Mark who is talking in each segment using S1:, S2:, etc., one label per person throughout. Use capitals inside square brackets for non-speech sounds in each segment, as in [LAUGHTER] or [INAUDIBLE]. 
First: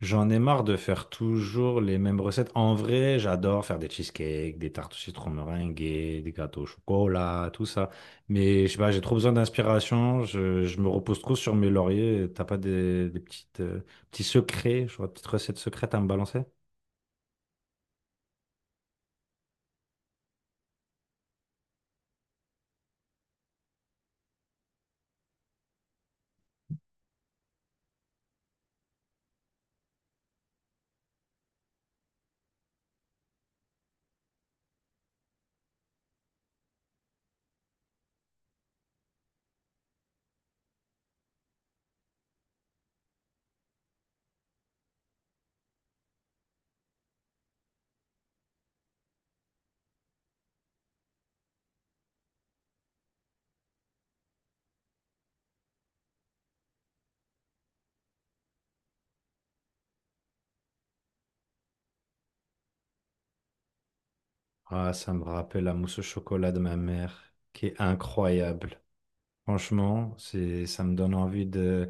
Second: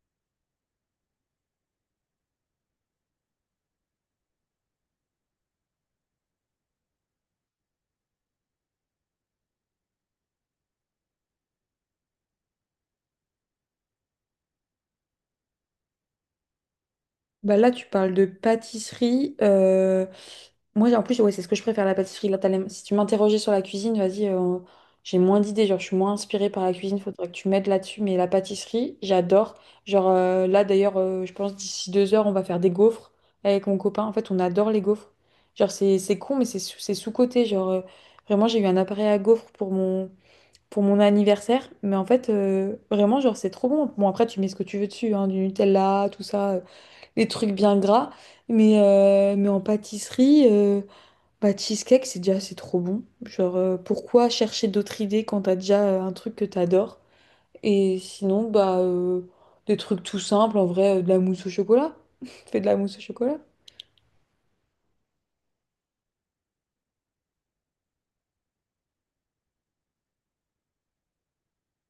S1: J'en ai marre de faire toujours les mêmes recettes. En vrai, j'adore faire des cheesecakes, des tartes au citron meringuées, des gâteaux au chocolat, tout ça. Mais je sais pas, j'ai trop besoin d'inspiration. Je me repose trop sur mes lauriers. T'as pas des petites, petits secrets, je vois, petites recettes secrètes à me balancer?
S2: Bah là, tu parles de pâtisserie. Moi, en plus, ouais, c'est ce que je préfère, la pâtisserie. Là, si tu m'interrogeais sur la cuisine, vas-y, j'ai moins d'idées. Genre, je suis moins inspirée par la cuisine. Faudrait que tu m'aides là-dessus. Mais la pâtisserie, j'adore. Genre, là, d'ailleurs, je pense d'ici 2 heures, on va faire des gaufres avec mon copain. En fait, on adore les gaufres. Genre, c'est con, mais c'est sous-coté. Genre, vraiment, j'ai eu un appareil à gaufres pour pour mon anniversaire. Mais en fait, vraiment, genre, c'est trop bon. Bon, après, tu mets ce que tu veux dessus, hein, du Nutella, tout ça, les trucs bien gras. Mais en pâtisserie, bah, cheesecake, c'est déjà, c'est trop bon. Genre, pourquoi chercher d'autres idées quand t'as déjà un truc que t'adores? Et sinon, bah, des trucs tout simples, en vrai, de la mousse au chocolat. [LAUGHS] Fais de la mousse au chocolat.
S1: Ah, ça me rappelle la mousse au chocolat de ma mère, qui est incroyable. Franchement, c'est, ça me donne envie de.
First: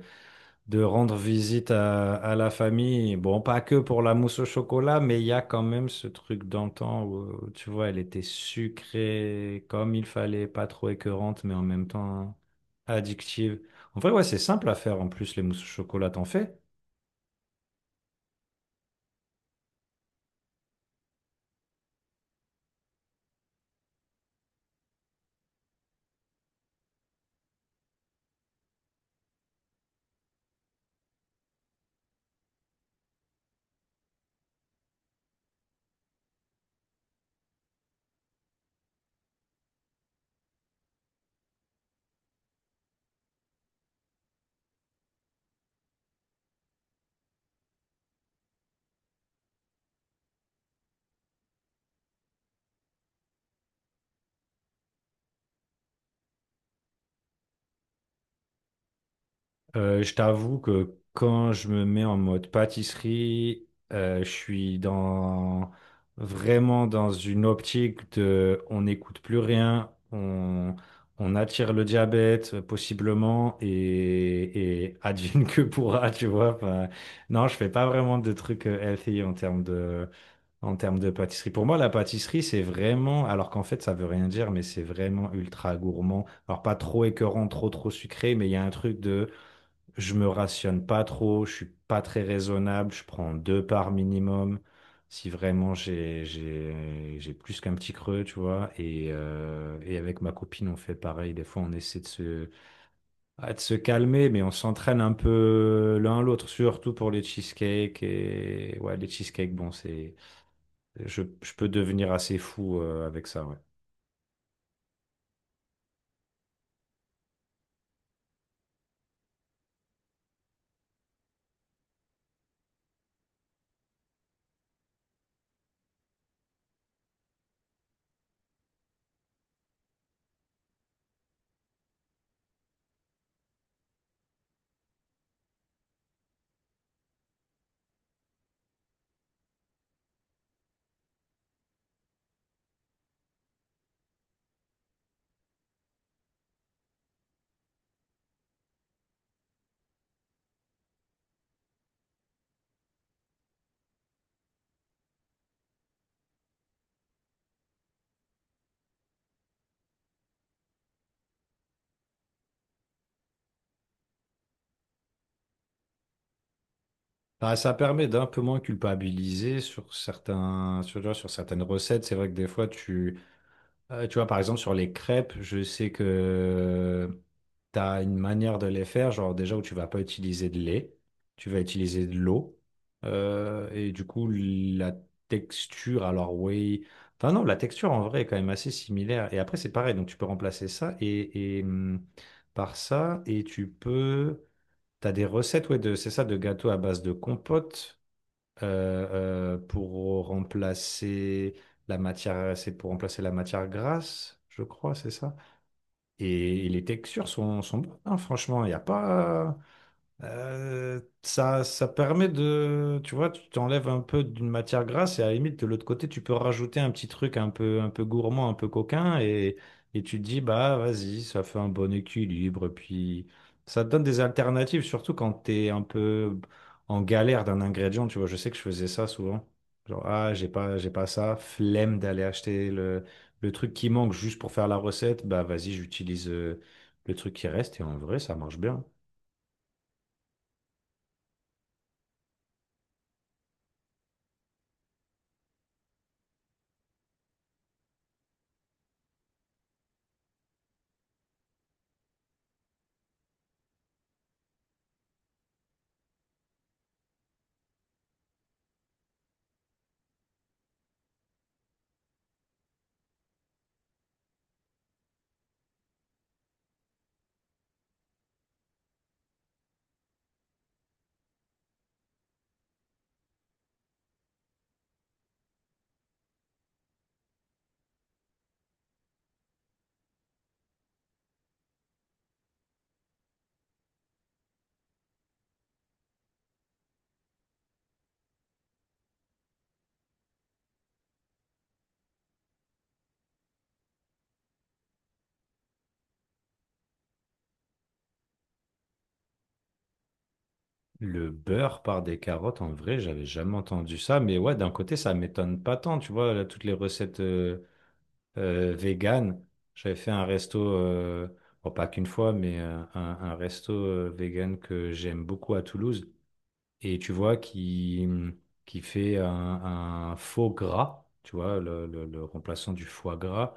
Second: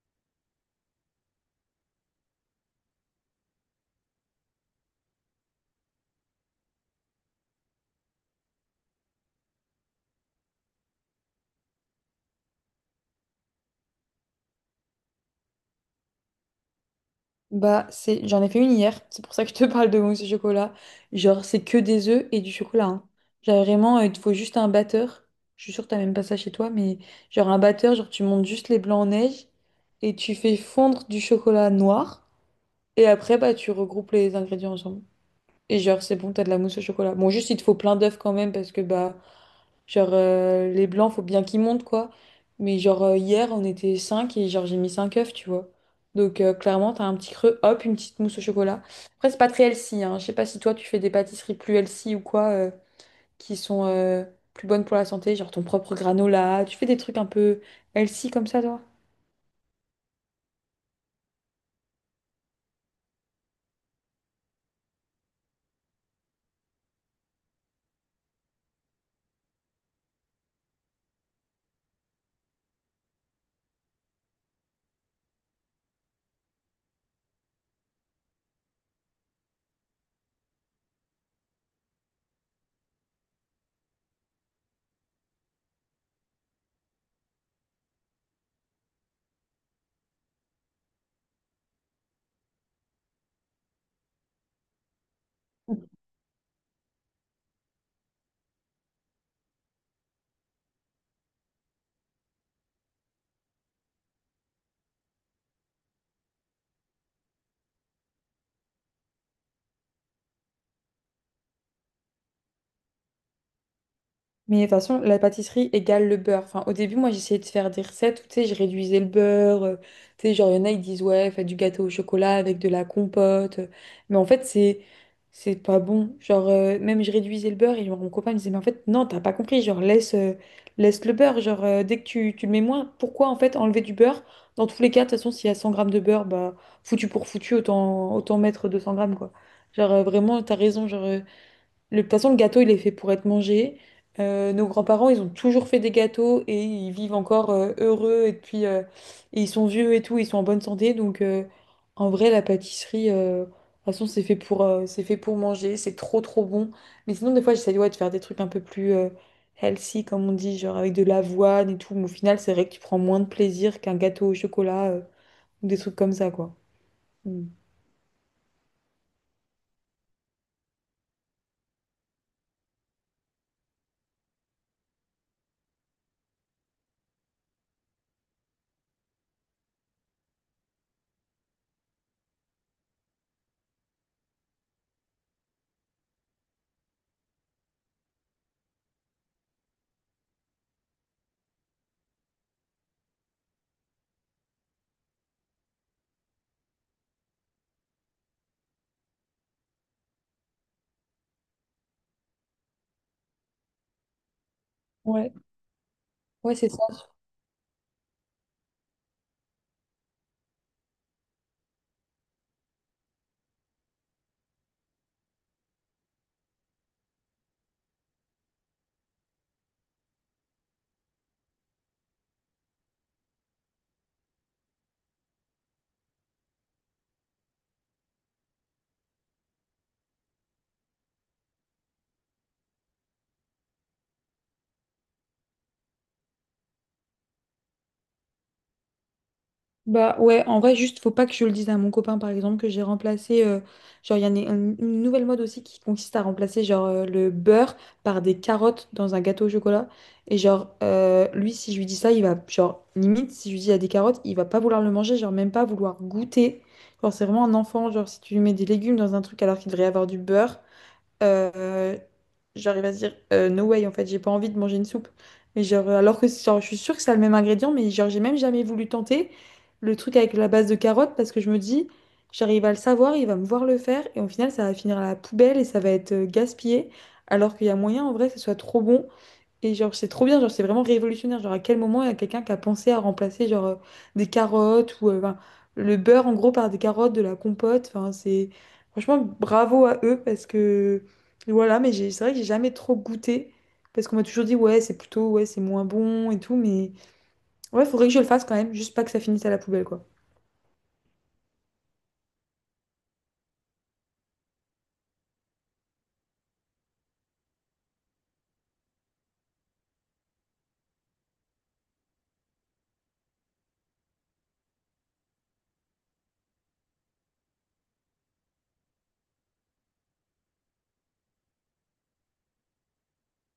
S1: De rendre visite à la famille. Bon, pas que pour la mousse au chocolat, mais il y a quand même ce truc d'antan où, tu vois, elle était sucrée comme il fallait, pas trop écœurante, mais en même temps addictive. En vrai, ouais, c'est simple à faire en plus, les mousses au chocolat, t'en fais?
S2: Bah, c'est... J'en ai fait une hier, c'est pour ça que je te [LAUGHS] parle de mousse au chocolat. Genre, c'est que des œufs et du chocolat, hein. Genre, vraiment, il te faut juste un batteur. Je suis sûre que t'as même pas ça chez toi, mais genre un batteur, genre tu montes juste les blancs en neige et tu fais fondre du chocolat noir. Et après, bah, tu regroupes les ingrédients ensemble. Et genre, c'est bon, t'as de la mousse au chocolat. Bon, juste, il te faut plein d'œufs quand même, parce que, bah, genre, les blancs, faut bien qu'ils montent, quoi. Mais genre, hier, on était 5 et genre, j'ai mis 5 œufs, tu vois. Donc, clairement, t'as un petit creux, hop, une petite mousse au chocolat. Après, c'est pas très healthy, hein. Je sais pas si toi, tu fais des pâtisseries plus healthy ou quoi, qui sont plus bonnes pour la santé, genre ton propre granola. Tu fais des trucs un peu healthy comme ça, toi?
S1: Je t'avoue que quand je me mets en mode pâtisserie, je suis dans vraiment dans une optique de on n'écoute plus rien, on attire le diabète possiblement et [LAUGHS] advienne que pourra, tu vois. Enfin, non, je fais pas vraiment de trucs healthy en termes de pâtisserie. Pour moi, la pâtisserie, c'est vraiment, alors qu'en fait, ça veut rien dire, mais c'est vraiment ultra gourmand. Alors pas trop écœurant, trop sucré, mais il y a un truc de je me rationne pas trop, je suis pas très raisonnable, je prends deux parts minimum si vraiment j'ai plus qu'un petit creux, tu vois. Et avec ma copine, on fait pareil. Des fois, on essaie de se, ah, de se calmer, mais on s'entraîne un peu l'un l'autre, surtout pour les cheesecakes. Et ouais, les cheesecakes, bon, c'est je peux devenir assez fou avec ça, ouais.
S2: Mais de toute façon, la pâtisserie égale le beurre. Enfin, au début, moi, j'essayais de faire des recettes où, tu sais, je réduisais le beurre. Tu sais, genre, il y en a, ils disent, ouais, faites du gâteau au chocolat avec de la compote. Mais en fait, c'est pas bon. Genre, même je réduisais le beurre et genre, mon copain me disait, mais en fait, non, t'as pas compris. Genre, laisse le beurre. Genre, dès que tu le mets moins, pourquoi, en fait, enlever du beurre? Dans tous les cas, de toute façon, s'il y a 100 grammes de beurre, bah, foutu pour foutu, autant mettre 200 grammes, quoi. Genre, vraiment, t'as raison. Genre, De toute façon, le gâteau, il est fait pour être mangé. Nos grands-parents, ils ont toujours fait des gâteaux et ils vivent encore heureux. Et puis, et ils sont vieux et tout, ils sont en bonne santé. Donc, en vrai, la pâtisserie, de toute façon, c'est fait pour manger. C'est trop, trop bon. Mais sinon, des fois, j'essaie ouais, de faire des trucs un peu plus healthy, comme on dit, genre avec de l'avoine et tout. Mais au final, c'est vrai que tu prends moins de plaisir qu'un gâteau au chocolat ou des trucs comme ça, quoi. Mm.
S1: Ah, ça permet d'un peu moins culpabiliser sur certains, sur, tu vois, sur certaines recettes. C'est vrai que des fois, tu tu vois, par exemple, sur les crêpes, je sais que tu as une manière de les faire, genre déjà où tu vas pas utiliser de lait, tu vas utiliser de l'eau. Et du coup, la texture, alors oui. Enfin, non, la texture en vrai est quand même assez similaire. Et après, c'est pareil, donc tu peux remplacer ça et par ça, et tu peux. T'as des recettes, ouais, de, c'est ça, de gâteaux à base de compote pour remplacer la matière, c'est pour remplacer la matière grasse, je crois, c'est
S2: Ouais,
S1: ça.
S2: ouais,
S1: Et,
S2: c'est...
S1: les textures sont, sont bonnes, hein, franchement, il n'y a pas. Ça, ça permet de, tu vois, tu t'enlèves un peu d'une matière grasse et à la limite de l'autre côté, tu peux rajouter un petit truc un peu gourmand, un peu coquin et tu te dis, bah vas-y, ça fait un bon équilibre. Puis ça te donne des alternatives, surtout quand t'es un peu en galère d'un ingrédient, tu vois. Je sais que je faisais ça souvent. Genre, ah, j'ai pas ça, flemme d'aller acheter le truc qui manque juste pour faire la recette, bah vas-y, j'utilise le truc qui reste et en vrai, ça marche bien.
S2: Bah ouais, en vrai, juste faut pas que je le dise à mon copain, par exemple, que j'ai remplacé, genre, il y en a une nouvelle mode aussi qui consiste à remplacer, genre, le beurre par des carottes dans un gâteau au chocolat. Et genre, lui, si je lui dis ça, il va, genre, limite, si je lui dis il y a des carottes, il va pas vouloir le manger, genre, même pas vouloir goûter. Genre, c'est vraiment un enfant, genre, si tu lui mets des légumes dans un truc alors qu'il devrait y avoir du beurre, euh, j'arrive à se dire no way, en fait j'ai pas envie de manger une soupe, mais genre alors que genre, je suis sûre que c'est le même ingrédient, mais genre j'ai même jamais voulu tenter le truc avec la base de carottes parce que je me dis, j'arrive à le savoir, il va me voir le faire et au final ça va finir à la poubelle et ça va être gaspillé, alors qu'il y a moyen en vrai que ce soit trop bon. Et genre, c'est trop bien, genre, c'est vraiment révolutionnaire. Genre, à quel moment il y a quelqu'un qui a pensé à remplacer, genre, des carottes ou ben, le beurre, en gros, par des carottes, de la compote. Enfin, c'est... Franchement, bravo à eux parce que... Voilà, mais c'est vrai que j'ai jamais trop goûté parce qu'on m'a toujours dit, ouais, c'est plutôt, ouais, c'est moins bon et tout, mais... Ouais, faudrait que je le fasse quand même, juste pas que ça finisse à la poubelle, quoi.
S1: Le beurre par des carottes, en vrai, j'avais jamais entendu ça, mais ouais, d'un côté, ça m'étonne pas tant, tu vois, là, toutes les recettes véganes. J'avais fait un resto, bon, pas qu'une fois, mais un resto vegan que j'aime beaucoup à Toulouse et tu vois qui fait un faux gras, tu vois, le remplaçant du foie gras,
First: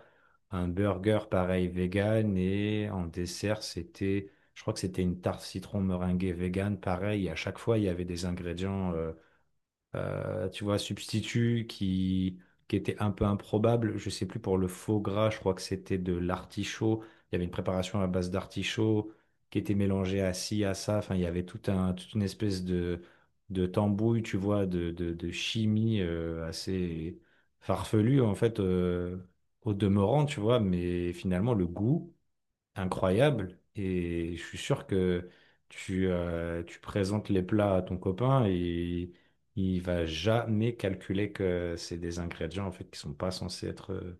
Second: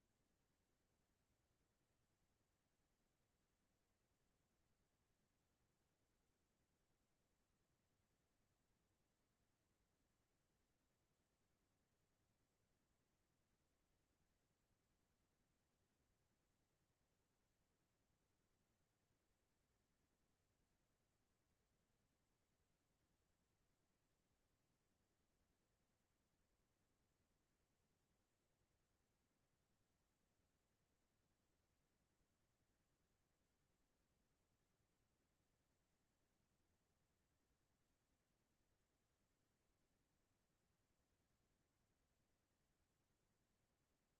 S1: un burger pareil vegan et en dessert c'était, je crois que c'était une tarte citron meringuée vegan pareil. Et à chaque fois il y avait des ingrédients tu vois, substitut qui était un peu improbable. Je sais plus pour le faux gras, je crois que c'était de l'artichaut. Il y avait une préparation à base d'artichaut qui était mélangée à ci, à ça. Enfin, il y avait tout un, toute une espèce de tambouille, tu vois, de chimie assez farfelue, en fait, au demeurant, tu vois. Mais finalement, le goût incroyable et je suis sûr que tu, tu présentes les plats à ton copain et il va jamais calculer que c'est des ingrédients en fait qui sont pas censés être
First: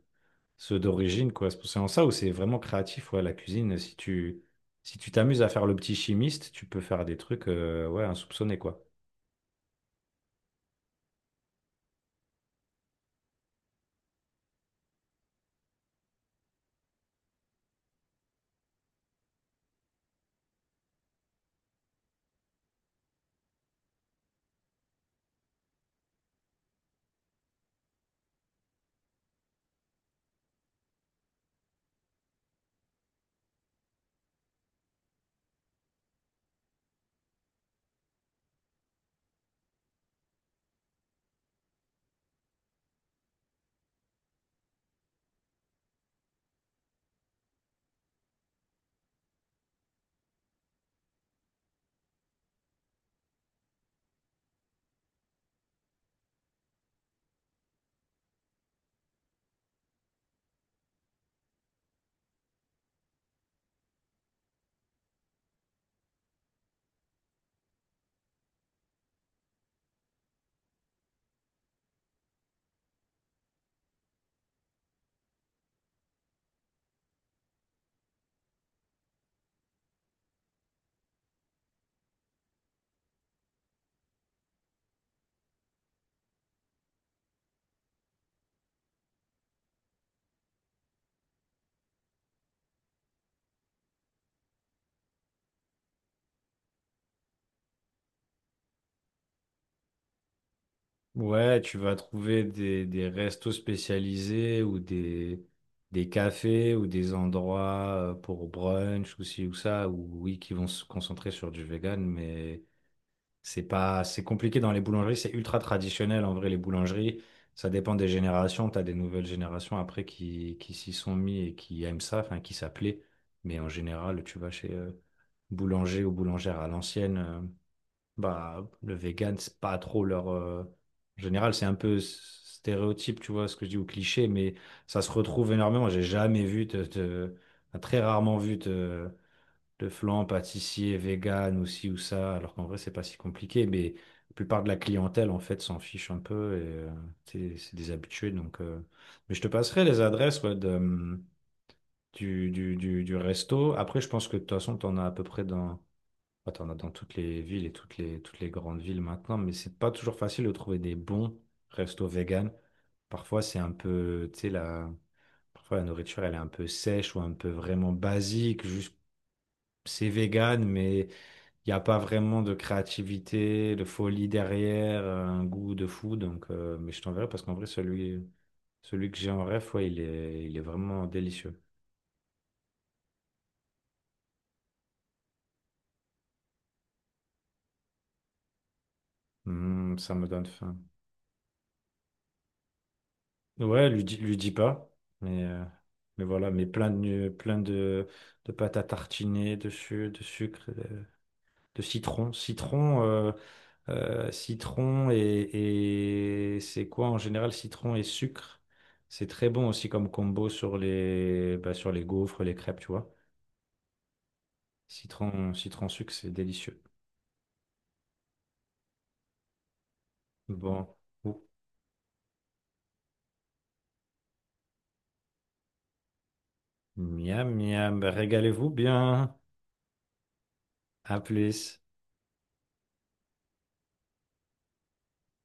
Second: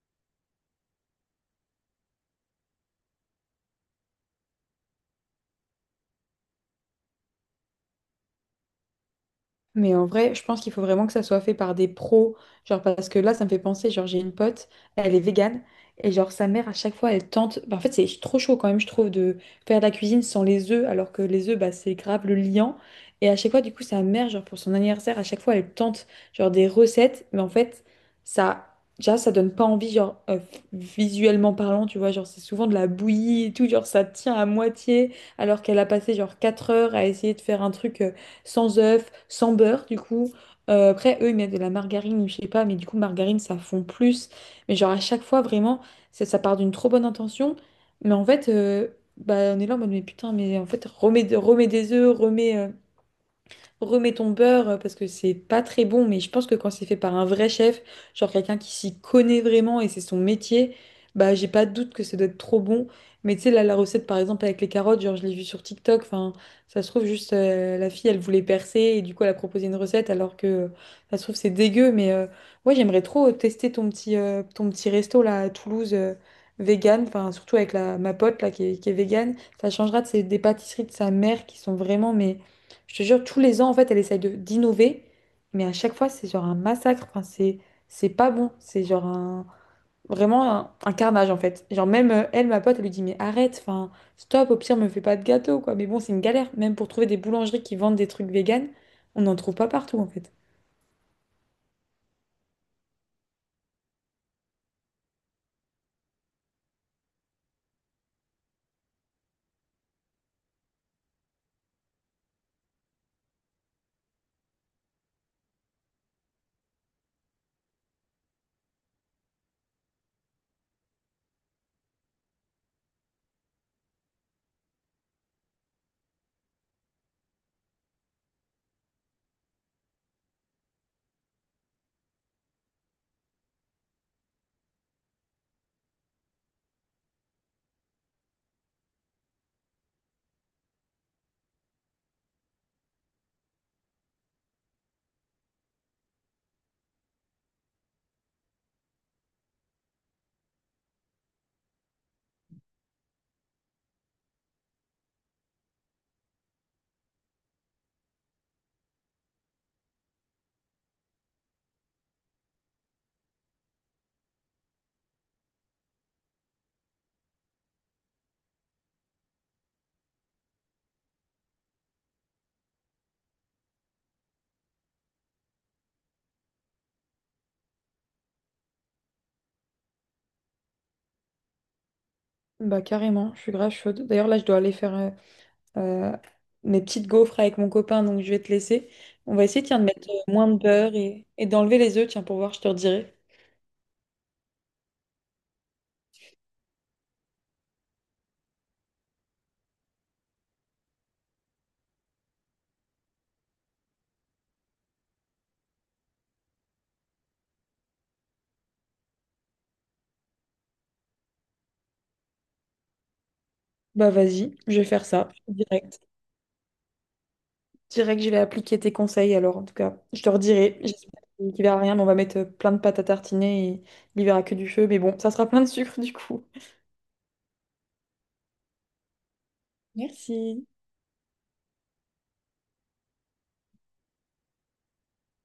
S1: ceux d'origine quoi. C'est pour c'est en ça où c'est vraiment créatif ouais, la cuisine. Si tu si tu t'amuses à faire le petit chimiste, tu peux faire des trucs ouais insoupçonnés quoi.
S2: Mais en vrai, je pense qu'il faut vraiment que ça soit fait par des pros. Genre, parce que là, ça me fait penser, genre, j'ai une pote, elle est végane, et genre, sa mère, à chaque fois, elle tente. Bah, en fait, c'est trop chaud quand même, je trouve, de faire de la cuisine sans les œufs, alors que les œufs, bah, c'est grave le liant. Et à chaque fois, du coup, sa mère, genre, pour son anniversaire, à chaque fois, elle tente, genre, des recettes, mais en fait, ça... Déjà, ça donne pas envie, genre, visuellement parlant, tu vois, genre, c'est souvent de la bouillie et tout, genre, ça tient à moitié, alors qu'elle a passé, genre, 4 heures à essayer de faire un truc, sans œufs, sans beurre, du coup. Après, eux, ils mettent de la margarine, ou je sais pas, mais du coup, margarine, ça fond plus. Mais genre, à chaque fois, vraiment, ça part d'une trop bonne intention. Mais en fait, bah, on est là en mode, mais putain, mais en fait, remets des œufs, remets ton beurre, parce que c'est pas très bon, mais je pense que quand c'est fait par un vrai chef, genre quelqu'un qui s'y connaît vraiment et c'est son métier, bah j'ai pas de doute que ça doit être trop bon. Mais tu sais, là, la recette par exemple avec les carottes, genre je l'ai vue sur TikTok, enfin ça se trouve juste la fille elle voulait percer et du coup elle a proposé une recette alors que ça se trouve c'est dégueu, mais ouais, j'aimerais trop tester ton ton petit resto là à Toulouse, vegan, enfin surtout avec ma pote là qui est vegan, ça changera de des pâtisseries de sa mère qui sont vraiment, mais je te jure, tous les ans, en fait, elle essaye de d'innover, mais à chaque fois, c'est genre un massacre. Enfin, c'est pas bon. C'est genre un, vraiment un carnage, en fait. Genre même elle, ma pote, elle lui dit, mais arrête, enfin, stop. Au pire, me fais pas de gâteau, quoi. Mais bon, c'est une galère. Même pour trouver des boulangeries qui vendent des trucs véganes, on n'en trouve pas partout, en fait.
S1: Ouais, tu vas trouver des restos spécialisés ou des cafés ou des endroits pour brunch ou ci ou ça, ou oui, qui vont se concentrer sur du vegan, mais c'est pas, c'est compliqué dans les boulangeries, c'est ultra traditionnel en vrai, les boulangeries. Ça dépend des générations, tu as des nouvelles générations après qui s'y sont mis et qui aiment ça, enfin qui s'appelaient. Mais en général, tu vas chez boulanger ou boulangère à l'ancienne. Bah, le vegan, c'est pas trop leur. En général, c'est un peu stéréotype, tu vois, ce que je dis, ou cliché, mais ça se retrouve énormément. J'ai jamais vu, de- enfin, très rarement vu de flan pâtissier vegan ou ci ou ça, alors qu'en vrai, c'est pas si compliqué, mais la plupart de la clientèle, en fait, s'en fiche un peu et c'est des habitués, donc. Mais je te passerai les adresses ouais, de, du resto. Après, je pense que de toute façon, t'en as à peu près dans bah, t'en as dans toutes les villes et toutes les grandes villes maintenant, mais c'est pas toujours facile de trouver des bons restos vegan. Parfois, c'est un peu, tu sais, la... Parfois, la nourriture, elle est un peu sèche ou un peu vraiment basique. Juste, c'est vegan, mais il n'y a pas vraiment de créativité, de folie derrière, un goût de fou. Donc, mais je t'enverrai parce qu'en vrai, celui, celui que j'ai en rêve, ouais, il est vraiment délicieux.
S2: Bah carrément, je suis grave chaude. D'ailleurs là, je dois aller faire euh, mes petites gaufres avec mon copain, donc je vais te laisser. On va essayer, tiens, de
S1: Mm,
S2: mettre
S1: ça me donne
S2: moins de
S1: faim.
S2: beurre et d'enlever les œufs, tiens, pour voir, je te redirai.
S1: Ouais, lui dis pas. Mais, euh, mais voilà, mais plein de pâte à tartiner, de, su- de sucre, de citron. Citron, citron et c'est quoi en général, citron et sucre? C'est très bon aussi comme combo sur les, bah, sur les gaufres, les crêpes, tu vois.
S2: Bah vas-y, je vais faire ça,
S1: Citron, citron
S2: direct.
S1: sucre, c'est délicieux.
S2: Direct, je vais appliquer tes conseils alors, en tout cas. Je te redirai.
S1: Bon,
S2: J'espère
S1: ouh.
S2: qu'il verra rien, mais on va mettre plein de pâtes à tartiner et il verra que du feu. Mais bon, ça sera plein de sucre du coup.
S1: Miam, miam, bah, régalez-vous bien.
S2: Merci.
S1: À plus.